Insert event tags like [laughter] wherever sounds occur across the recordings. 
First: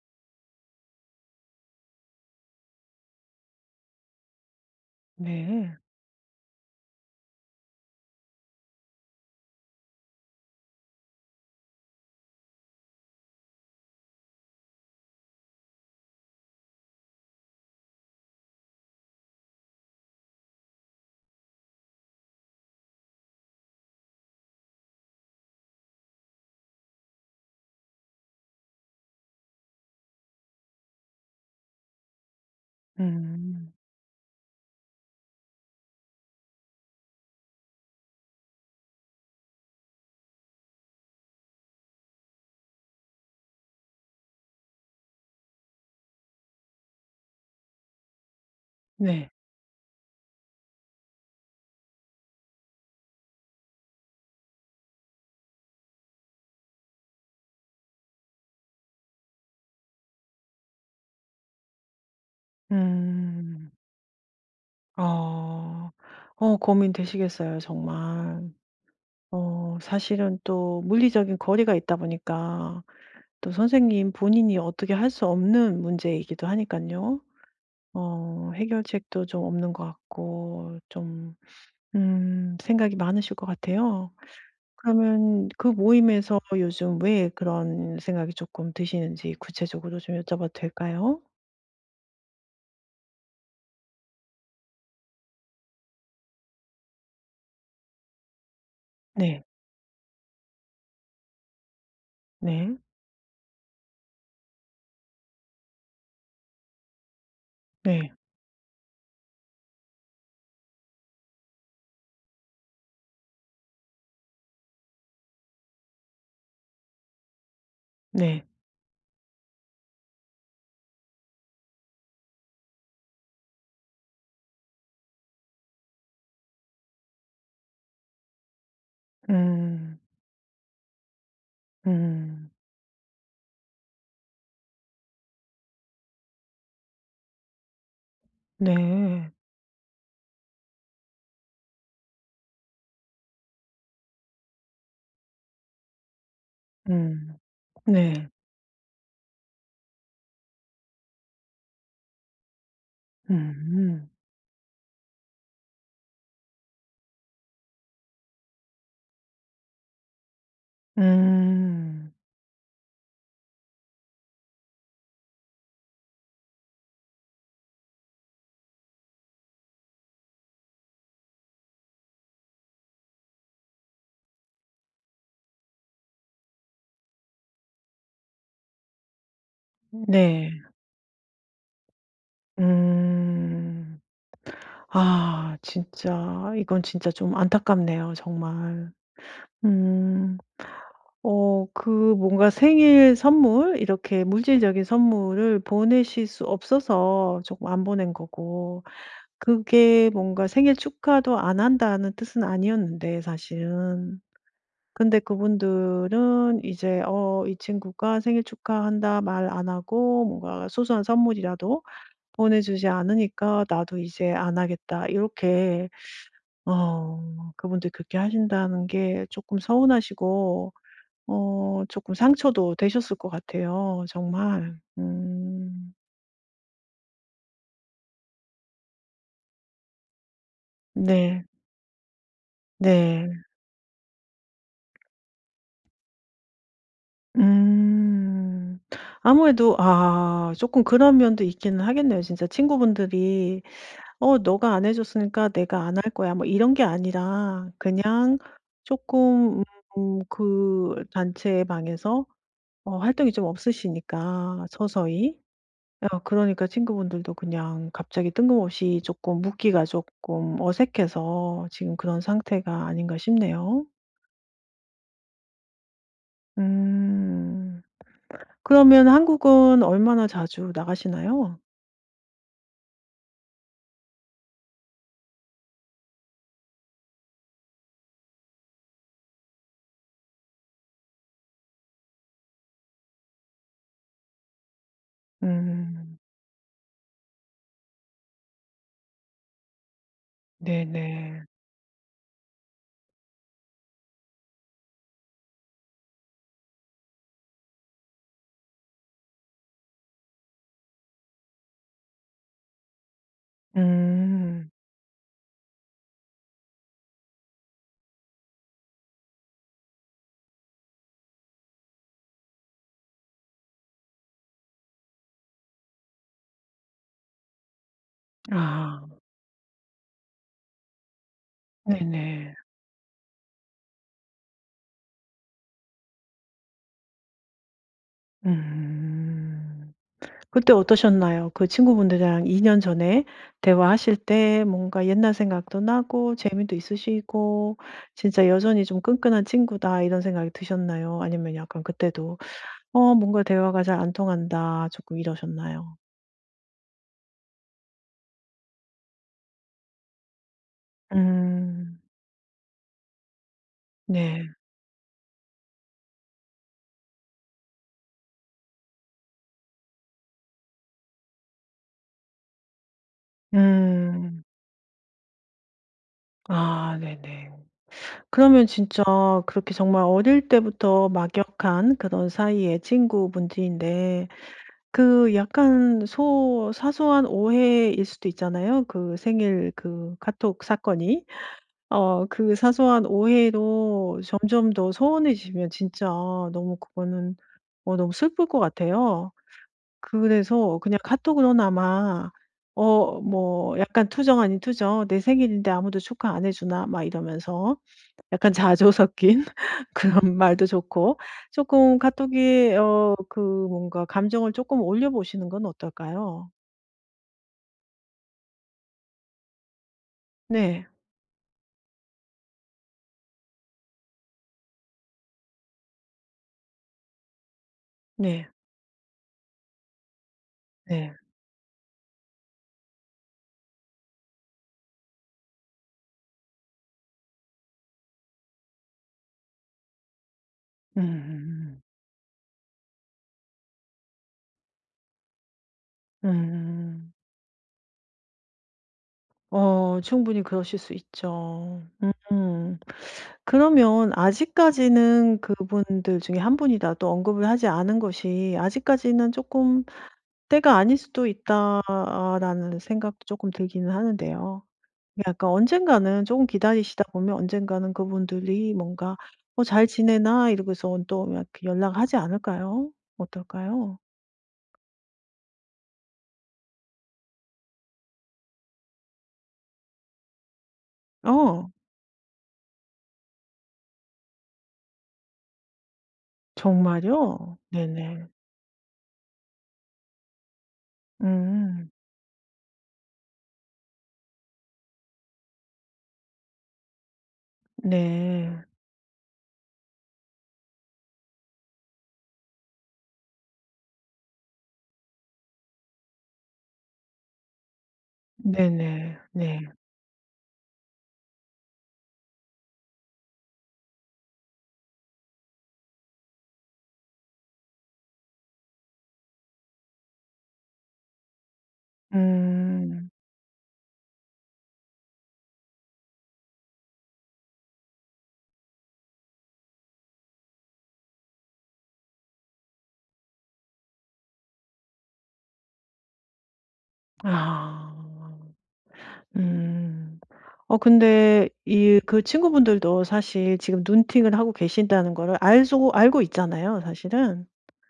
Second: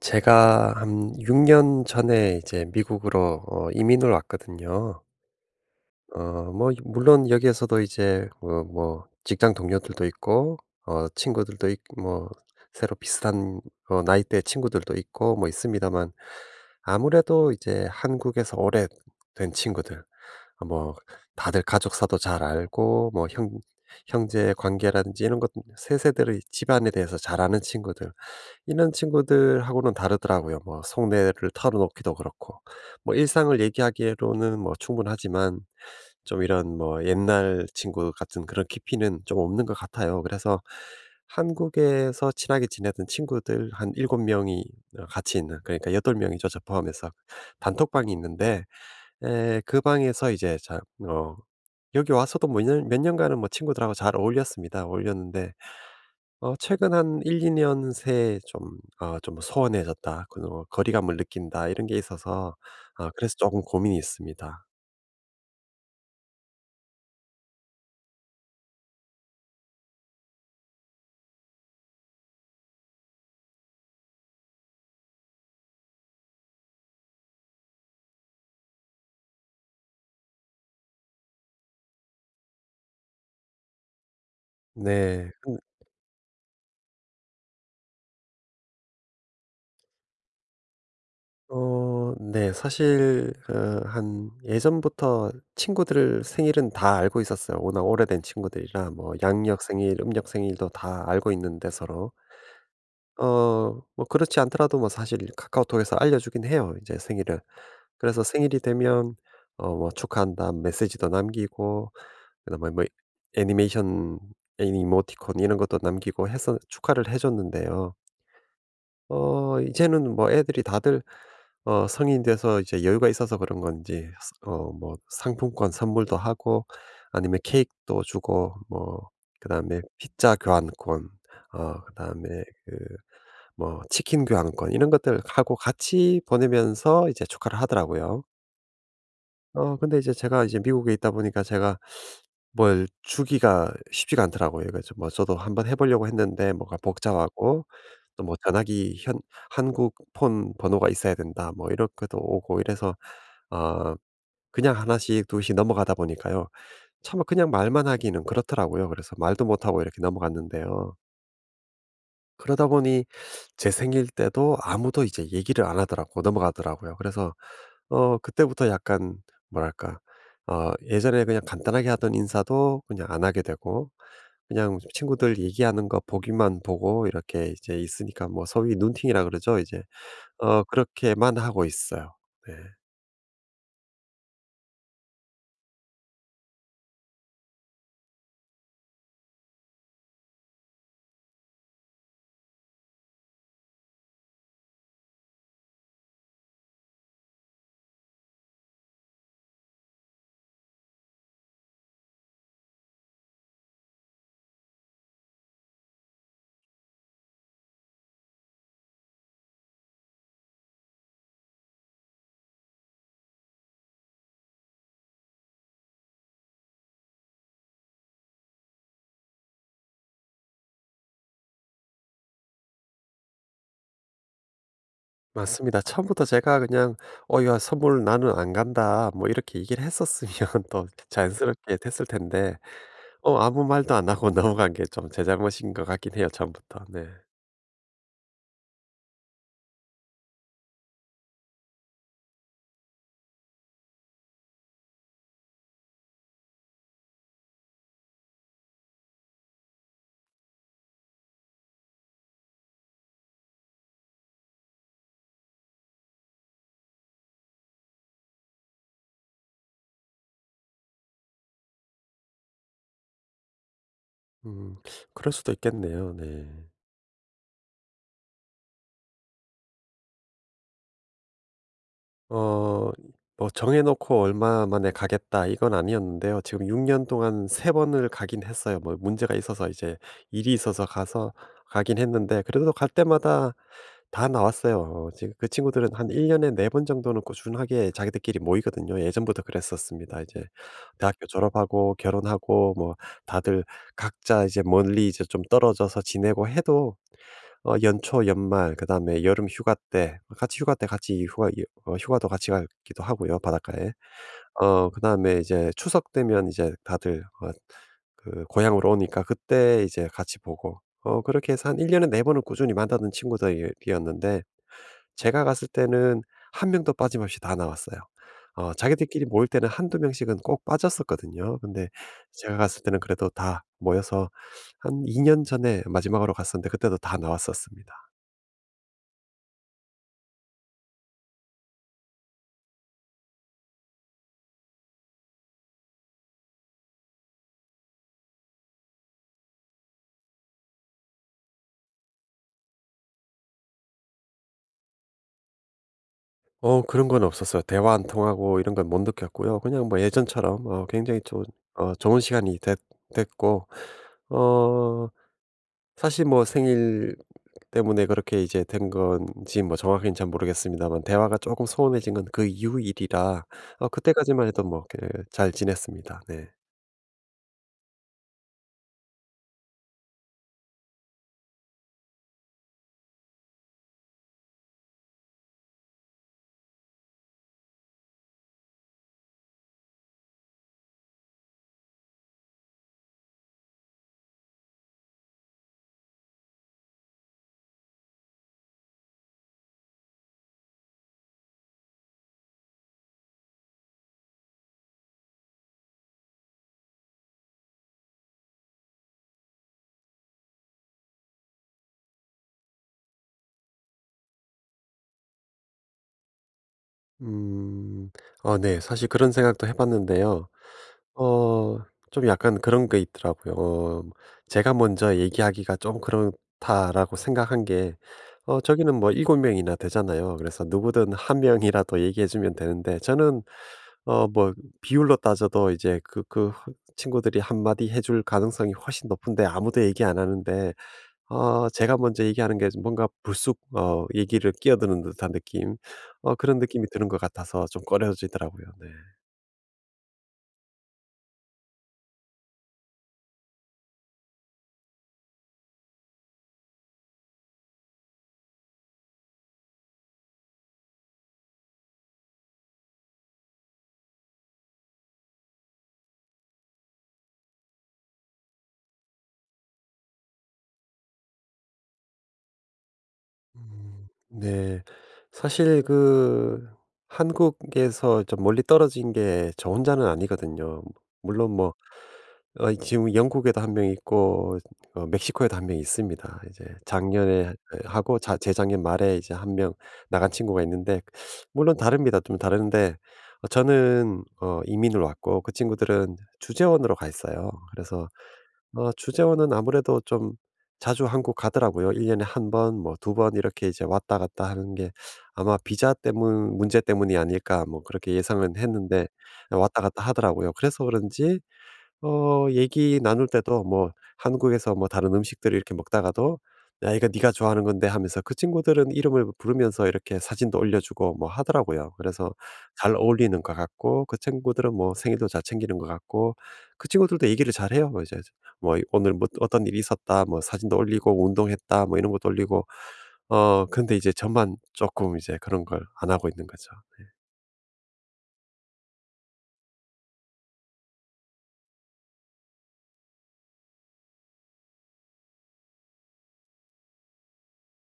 제가 한 6년 전에 이제 미국으로 어 이민을 왔거든요. 네. 어 뭐 물론 여기에서도 이제 어 뭐 직장 동료들도 있고 어 친구들도 있 뭐 새로 비슷한 어 나이대 친구들도 있고 뭐 있습니다만, 아무래도 이제 한국에서 오래된 친구들 어 뭐 다들 가족사도 잘 알고 뭐 형 형제 관계라든지 이런 것 세세들의 집안에 대해서 잘 아는 친구들, 이런 친구들하고는 다르더라고요. 뭐 속내를 털어놓기도 그렇고. 뭐 일상을 음. 얘기하기로는 뭐 충분하지만, 좀 이런 뭐 옛날 친구 같은 그런 깊이는 좀 없는 것 같아요. 그래서 한국에서 친하게 지내던 친구들 한 7명이 어 같이 있는, 그러니까 8 명이죠, 저 포함해서. 단톡방이 있는데 네. 에, 그 방에서 이제 자 어 여기 와서도 뭐 몇 년 몇 년간은 뭐 친구들하고 잘 어울렸습니다. 어울렸는데 어 최근 한 1-2년 새 좀 아 좀 '소원해졌다.' 그리 '거리감을 느낀다.' 이런 게 있어서 아 그래서 조금 음. 고민이 있습니다. 어, 고민되시겠어요 정말. 사실은 또 물리적인 거리가 있다 보니까 또 선생님 본인이 어떻게 할 수 없는 문제이기도 하니깐요. 해결책도 좀 없는 것 같고, 좀 생각이 많으실 것 같아요. 네. 그러면 근- 그 모임에서 요즘 왜 그런 생각이 쪼끔 드시는지 구체적으로 좀 여쭤봐도 될까요? 어 네. 사실 어, 한 예전부터 친구들 생일은 다 알고 있었어요. 워낙 오래된 친구들이라 뭐 네. 양력 생일 음력 생일도 다 알고 있는데 서로. 네. 어 뭐 그렇지 않더라도 뭐 사실 카카오톡에서 알려주긴 해요 이제 생일을. 네. 그래서 생일이 되면 어 뭐 "축하한다." 메시지도 남기고, 그다음에 뭐 애니메이션 애니모티콘 이런 것도 남기고 해서 축하를 해 줬는데요. 네. 어 이제는 뭐 애들이 다들 어 성인이 돼서 이제 여유가 있어서 그런 건지 어 뭐 상품권 선물도 하고, 아니면 케이크도 주고 뭐 그다음에 음. 피자 교환권 어 그다음에 음. 그 뭐 치킨 교환권 이런 것들 하고 같이 보내면서 이제 축하를 하더라고요. 네. 어 근데 이제 제가 이제 미국에 있다 보니까 제가 뭘 주기가 쉽지가 않더라고요. 그래서 뭐 저도 한번 해 보려고 했는데 뭐가 음. 복잡하고, 또 네. 뭐 전화기 현 한국 폰 번호가 있어야 된다 뭐 이렇게도 오고 이래서 어 음. 그냥 하나씩 둘씩 넘어가다 보니까요. 참 그냥 말만 하기는 그렇더라고요. 그래서 말도 못하고 이렇게 넘어갔는데요. 음. 그러다 보니 제 생일 때도 아무도 이제 얘기를 안 하더라고 넘어가더라고요. 그래서 어 그때부터 약간 뭐랄까 어 예전에 그냥 간단하게 하던 인사도 그냥 안 하게 되고, 그냥 친구들 얘기하는 거 보기만 보고 이렇게 이제 있으니까 뭐 소위 눈팅이라 그러죠. 이제 네. 어 그렇게만 하고 있어요. 네. 음. 아, 진짜 이건 진짜 좀 안타깝네요, 정말. 음. 어 그 뭔가 생일 선물 이렇게 물질적인 선물을 보내실 수 없어서 조금 안 보낸 거고, 그게 뭔가 생일 축하도 안 한다는 뜻은 아니었는데 사실은. 근데 그분들은 이제 이 친구가 "생일 축하한다." 말 안 하고 뭔가 소소한 선물이라도 보내주지 않으니까 '나도 이제 안 하겠다.' 이렇게 그분들이 그렇게 하신다는 게 조금 서운하시고, 조금 상처도 되셨을 것 같아요, 정말. 맞습니다. 음. 처음부터 제가 그냥 "어 야 선물 나는 안 간다." 뭐 이렇게 얘기를 했었으면 [laughs] 또 네. 자연스럽게 됐을 텐데 네. 어 아무 말도 안 하고 [laughs] 넘어간 게 좀 제 잘못인 것 같긴 해요 처음부터. 네. 음. 아무래도 아 조금 그런 면도 있기는 하겠네요. 진짜 친구분들이 '어 너가 안 해 줬으니까 내가 안 할 거야.' 뭐 이런 게 아니라 그냥 조금 그 단체 방에서 활동이 좀 없으시니까 서서히. 어 그러니까 친구분들도 그냥 갑자기 뜬금없이 조금 묻기가 조금 어색해서 지금 그런 상태가 아닌가 싶네요. 음 그럴 수도 있겠네요. 네. 음. 그러면 한국은 얼마나 자주 나가시나요? 어 뭐 정해 놓고 얼마 만에 가겠다 이건 아니었는데요. 지금 6년 동안 3 번을 가긴 했어요. 뭐 문제가 있어서 이제 일이 있어서 가서 가긴 했는데, 그래도 갈 때마다 다 나왔어요. 어, 지금 그 친구들은 한 음. 1 년에 4번 정도는 꾸준하게 자기들끼리 모이거든요. 예전부터 그랬었습니다. 이제 대학교 네네. 졸업하고 결혼하고 뭐 다들 각자 이제 멀리 이제 좀 떨어져서 지내고 해도 어 연초, 연말 그다음에 여름 휴가 때 같이 휴가도 같이 가기도 하고요, 바닷가에. 음. 어 그다음에 이제 추석 되면 이제 다들 어 그 고향으로 오니까 그때 이제 같이 보고 어, 그렇게 해서 한 1 년에 4 번은 꾸준히 만나던 친구들이 었는데 제가 갔을 때는 한 명도 빠짐없이 다 나왔어요. 어 아. 자기들끼리 모일 때는 한두 명씩은 꼭 빠졌었거든요. 근데 네네. 제가 갔을 때는 그래도 다 모여서, 한 2년 전에 마지막으로 갔었는데 그때도 다 나왔었습니다. 음. 그때 어떠셨나요? 그 친구분들이랑 2년 전에 대화하실 때 뭔가 옛날 생각도 나고 재미도 있으시고 '진짜 여전히 좀 끈끈한 친구다.' 이런 생각이 드셨나요? 아니면 약간 그때도 '어 뭔가 대화가 잘 안 통한다.' 조금 이러셨나요? 어 그런 건 없었어요. 대화 안 통하고 이런 건 못 느꼈고요. 그냥 뭐 예전처럼 어 굉장히 좋은 어 음. 좋은 시간이 됐 됐고 네. 어 사실 뭐 생일 때문에 그렇게 이제 된 건지 뭐 정확히는 잘 모르겠습니다만, 대화가 조금 소원해진 건 그 이후 일이라 어 음. 그때까지만 해도 뭐 잘 지냈습니다. 네. 아 네네. 그러면 진짜 그렇게 정말 어릴 때부터 막역한 그런 사이의 친구분들인데, 그 약간 소 사소한 오해일 수도 있잖아요. 그 생일, 그 카톡 사건이. 그 사소한 오해로 점점 더 소원해지면 진짜 너무 그거는 너무 슬플 것 같아요. 그래서 그냥 카톡으로나마 약간 투정 아닌 투정 "내 생일인데 아무도 축하 안 해 주나?" 막 이러면서 약간 [laughs] 자조 섞인 그런 말도 좋고, 조금 카톡이 뭔가 감정을 조금 올려 보시는 건 어떨까요? 음. 어 네. 사실 그런 생각도 해 봤는데요. 네. 어 좀 약간 그런 게 있더라고요. 어 뭐 제가 먼저 얘기하기가 좀 그렇다라고 생각한 게 네. 어 저기는 뭐 7 명이나 되잖아요. 그래서 누구든 네. 한 명이라도 얘기해 주면 되는데 저는 어 뭐 비율로 따져도 이제 그 친구들이 한마디 해줄 가능성이 훨씬 높은데, 아무도 얘기 안 하는데 어 음음음. 제가 먼저 얘기하는 게 뭔가 불쑥 어 얘기를 끼어드는 듯한 느낌, 음. 음. 어 그런 느낌이 드는 것 같아서 좀 꺼려지더라고요. 네. 충분히 그러실 수 있죠. 음. 그러면 아직까지는 그분들 중에 한 분이라도 언급을 하지 않은 것이 '아직까지는 쪼끔 때가 아닐 수도 있다.'라는 생각도 쪼끔 들기는 하는데요. 약간 언젠가는 조금 기다리시다 보면 언젠가는 그분들이 뭔가 "어 잘 지내나?" 이러고서 또 이렇게 연락하지 않을까요? 어떨까요? 음. 네. 사실 그 한국에서 좀 멀리 떨어진 게 저 혼자는 아니거든요. 물론 어. 뭐 어 지금 영국에도 한 명 있고, 어 멕시코에도 한 명 있습니다. 이제 작년에 어, 정말요? 하고 네네. 자 재작년 말에 이제 한 명 나간 친구가 있는데, 물론 음. 다릅니다. 좀 다른데 어 저는 어 이민을 왔고, 그 친구들은 주재원으로 가 있어요. 그래서 네. 어 주재원은 아무래도 좀 자주 한국 가더라고요. 일 년에 한번 뭐 두번 이렇게 이제 왔다 갔다 하는 게 아마 비자 때문 문제 때문이 아닐까 뭐 그렇게 예상은 했는데 네네. 네. 왔다 갔다 하더라고요. 그래서 그런지 어 얘기 나눌 때도 뭐 한국에서 뭐 다른 음식들을 이렇게 먹다가도 "야 이거 네가 좋아하는 건데." 하면서 그 친구들은 이름을 부르면서 이렇게 사진도 올려주고 뭐 하더라고요. 그래서 잘 음. 어울리는 것 같고, 그 친구들은 뭐 생일도 잘 챙기는 것 같고, 그 친구들도 얘기를 잘해요. 뭐 이제 뭐 이- "오늘 뭐 어떤 일이 있었다." 뭐 사진도 올리고 "운동했다." 뭐 이런 것도 올리고. 어 근데 이제 저만 조금 이제 그런 걸 안 하고 있는 거죠. 아. 음. 근데 이 그 친구분들도 사실 지금 눈팅을 하고 계신다는 거를 알소 알고 있잖아요 사실은.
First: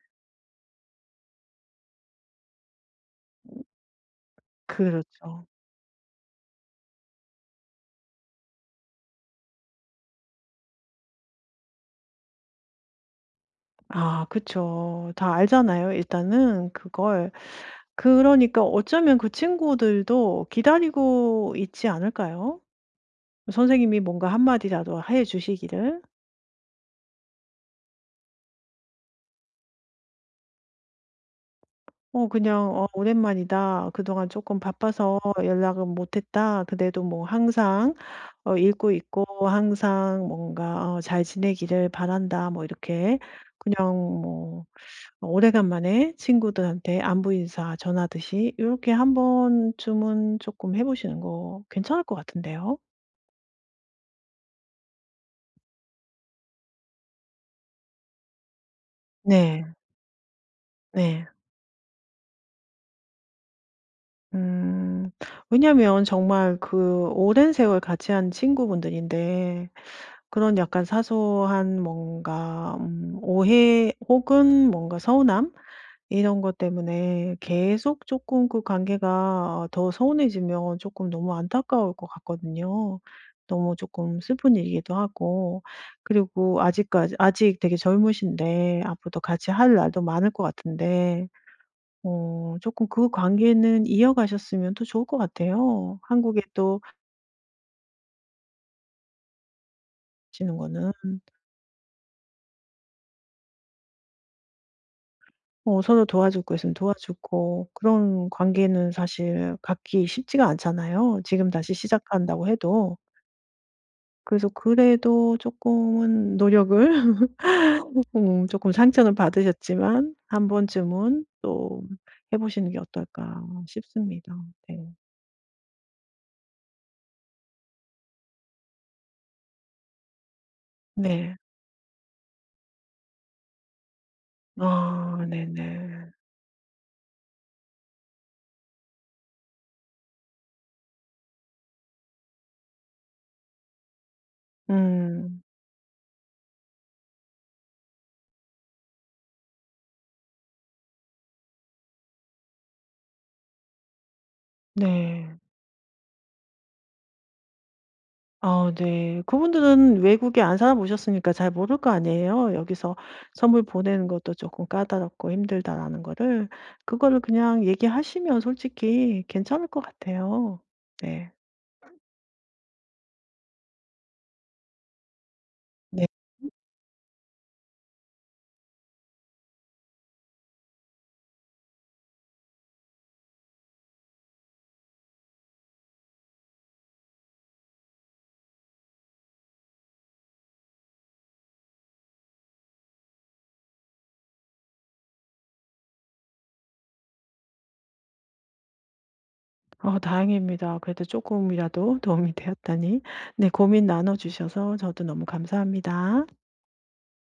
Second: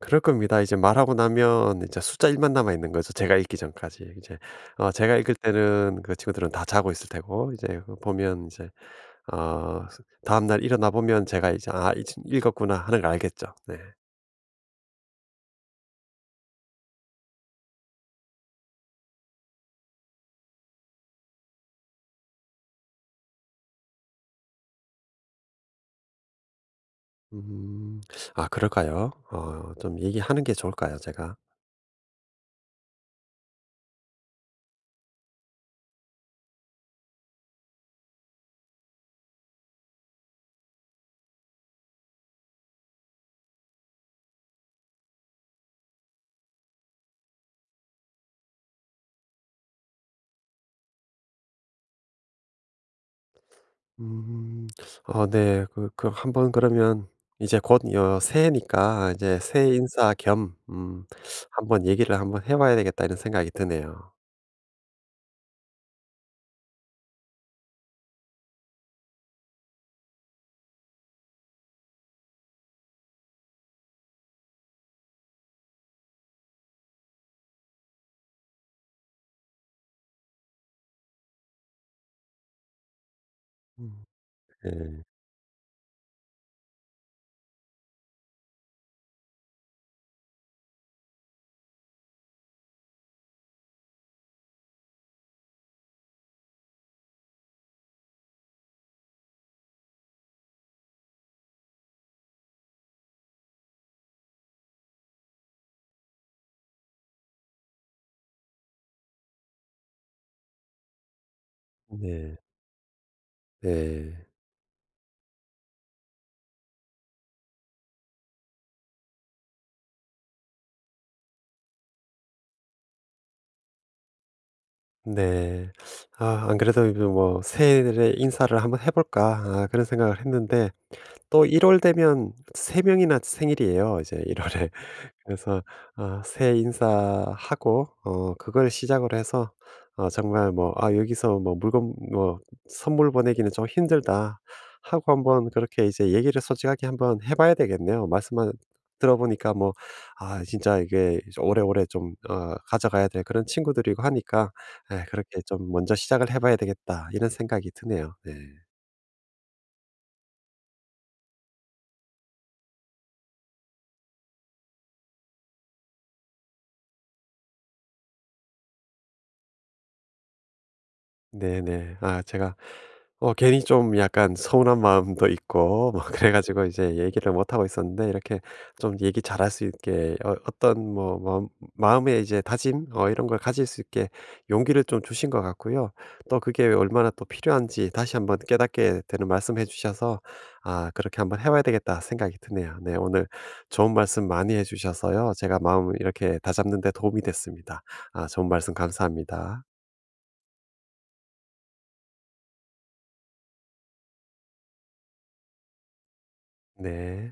그럴 겁니다. 이제 말하고 나면 이제 숫자 1만 남아 있는 거죠, 제가 읽기 전까지. 이제 어 제가 읽을 그렇죠. 때는 그 친구들은 다 자고 있을 테고, 이제 그 보면 이제 어 스 다음날 일어나 보면 제가 이제 '아 이 친 읽었구나.' 하는 걸 알겠죠. 네. 아 그쵸. 다 알잖아요 일단은 그걸. 그러니까 어쩌면 그 친구들도 기다리고 있지 않을까요? 선생님이 뭔가 한마디라도 해 주시기를. 음. 아 그럴까요? 어 좀 얘기하는 게 좋을까요, 제가? 그냥 "어 오랜만이다. 그동안 조금 바빠서 연락은 못 했다. 그래도 뭐 항상 읽고 있고 항상 뭔가 잘 지내기를 바란다." 뭐 이렇게 그냥 뭐 오래간만에 친구들한테 안부 인사 전하듯이 이렇게 한 번쯤은 조금 해 보시는 거 괜찮을 것 같은데요. 음. 어 네. 그 한번 그러면 이제 곧 여 새해니까 이제 네. 새해 인사 겸 네. '한번 얘기를 한번 해 봐야 되겠다.' 이런 생각이 드네요. 음. 왜냐면 정말 그 오랜 세월 같이 한 친구분들인데 그런 약간 사소한 뭔가 오해 혹은 뭔가 서운함, 이런 것 때문에 계속 조금 그 관계가 더 서운해지면 조금 너무 안타까울 것 같거든요. 너무 음. 조금 슬픈 일이기도 네. 하고. 그리고 아직까지 아직 되게 젊으신데 앞으로도 같이 할 날도 많을 것 같은데 어금그 관계는 이어가셨으면 또 좋을 것 같아요. 한국에 또 오시는 거는 서로 도와줄 거 있으면 도와주고, 그런 관계는 사실 갖기 쉽지가 않잖아요, 지금 다시 네. 시작한다고 해도. 네. 그래서 그래도 조금은 노력을 [laughs] 금 상처는 받으셨지만 한 번쯤은 또 해 보시는 게 어떨까 싶습니다. 네. 네. 아 안 그래도 이제 뭐 '새해에 인사를 한번 해 볼까.' 아 그런 생각을 했는데, 네. 또 1월 되면 3 명이나 생일이에요. 이제 1 월에. 아 그래서 네네. 어 새해 인사하고 어 그걸 시작으로 해서 어 정말 뭐 '아 여기서 뭐 물건 뭐 선물 보내기는 좀 힘들다.' 하고 음. 한번 그렇게 이제 얘기를 솔직하게 한번 해 봐야 되겠네요. 말씀만 들어 보니까 뭐 아 진짜 이게 오래오래 좀 어 가져가야 될 그런 친구들이고 하니까 에, 네. '그렇게 좀 먼저 시작을 해 봐야 되겠다.' 이런 생각이 드네요. 네. 아 네. 그분들은 외국에 안 살아 보셨으니까 잘 모를 거 아니에요. 여기서 선물 보내는 것도 조금 까다롭고 힘들다라는 거를. 그거를 그냥 얘기하시면 솔직히 괜찮을 것 같아요. 네. 네네. 아 제가 어 괜히 좀 약간 서운한 마음도 있고 뭐 네. [laughs] 그래 가지고 이제 얘기를 못 하고 있었는데, 이렇게 좀 얘기 잘할 수 있게 어 어떤 뭐 마음의 이제 다짐 어 이런 걸 가질 수 있게 용기를 좀 주신 것 같고요. 또 그게 얼마나 또 필요한지 다시 한번 깨닫게 되는 말씀해 주셔서 '아 그렇게 한번 해 봐야 되겠다.' 생각이 드네요. 네 오늘 좋은 말씀 많이 해 주셔서요. 제가 마음을 이렇게 다잡는 데 도움이 됐습니다. 아 좋은 말씀 감사합니다. 어, 다행입니다. 그래도 조금이라도 도움이 되었다니. 네 고민 나눠 주셔서 저도 너무 감사합니다. 네.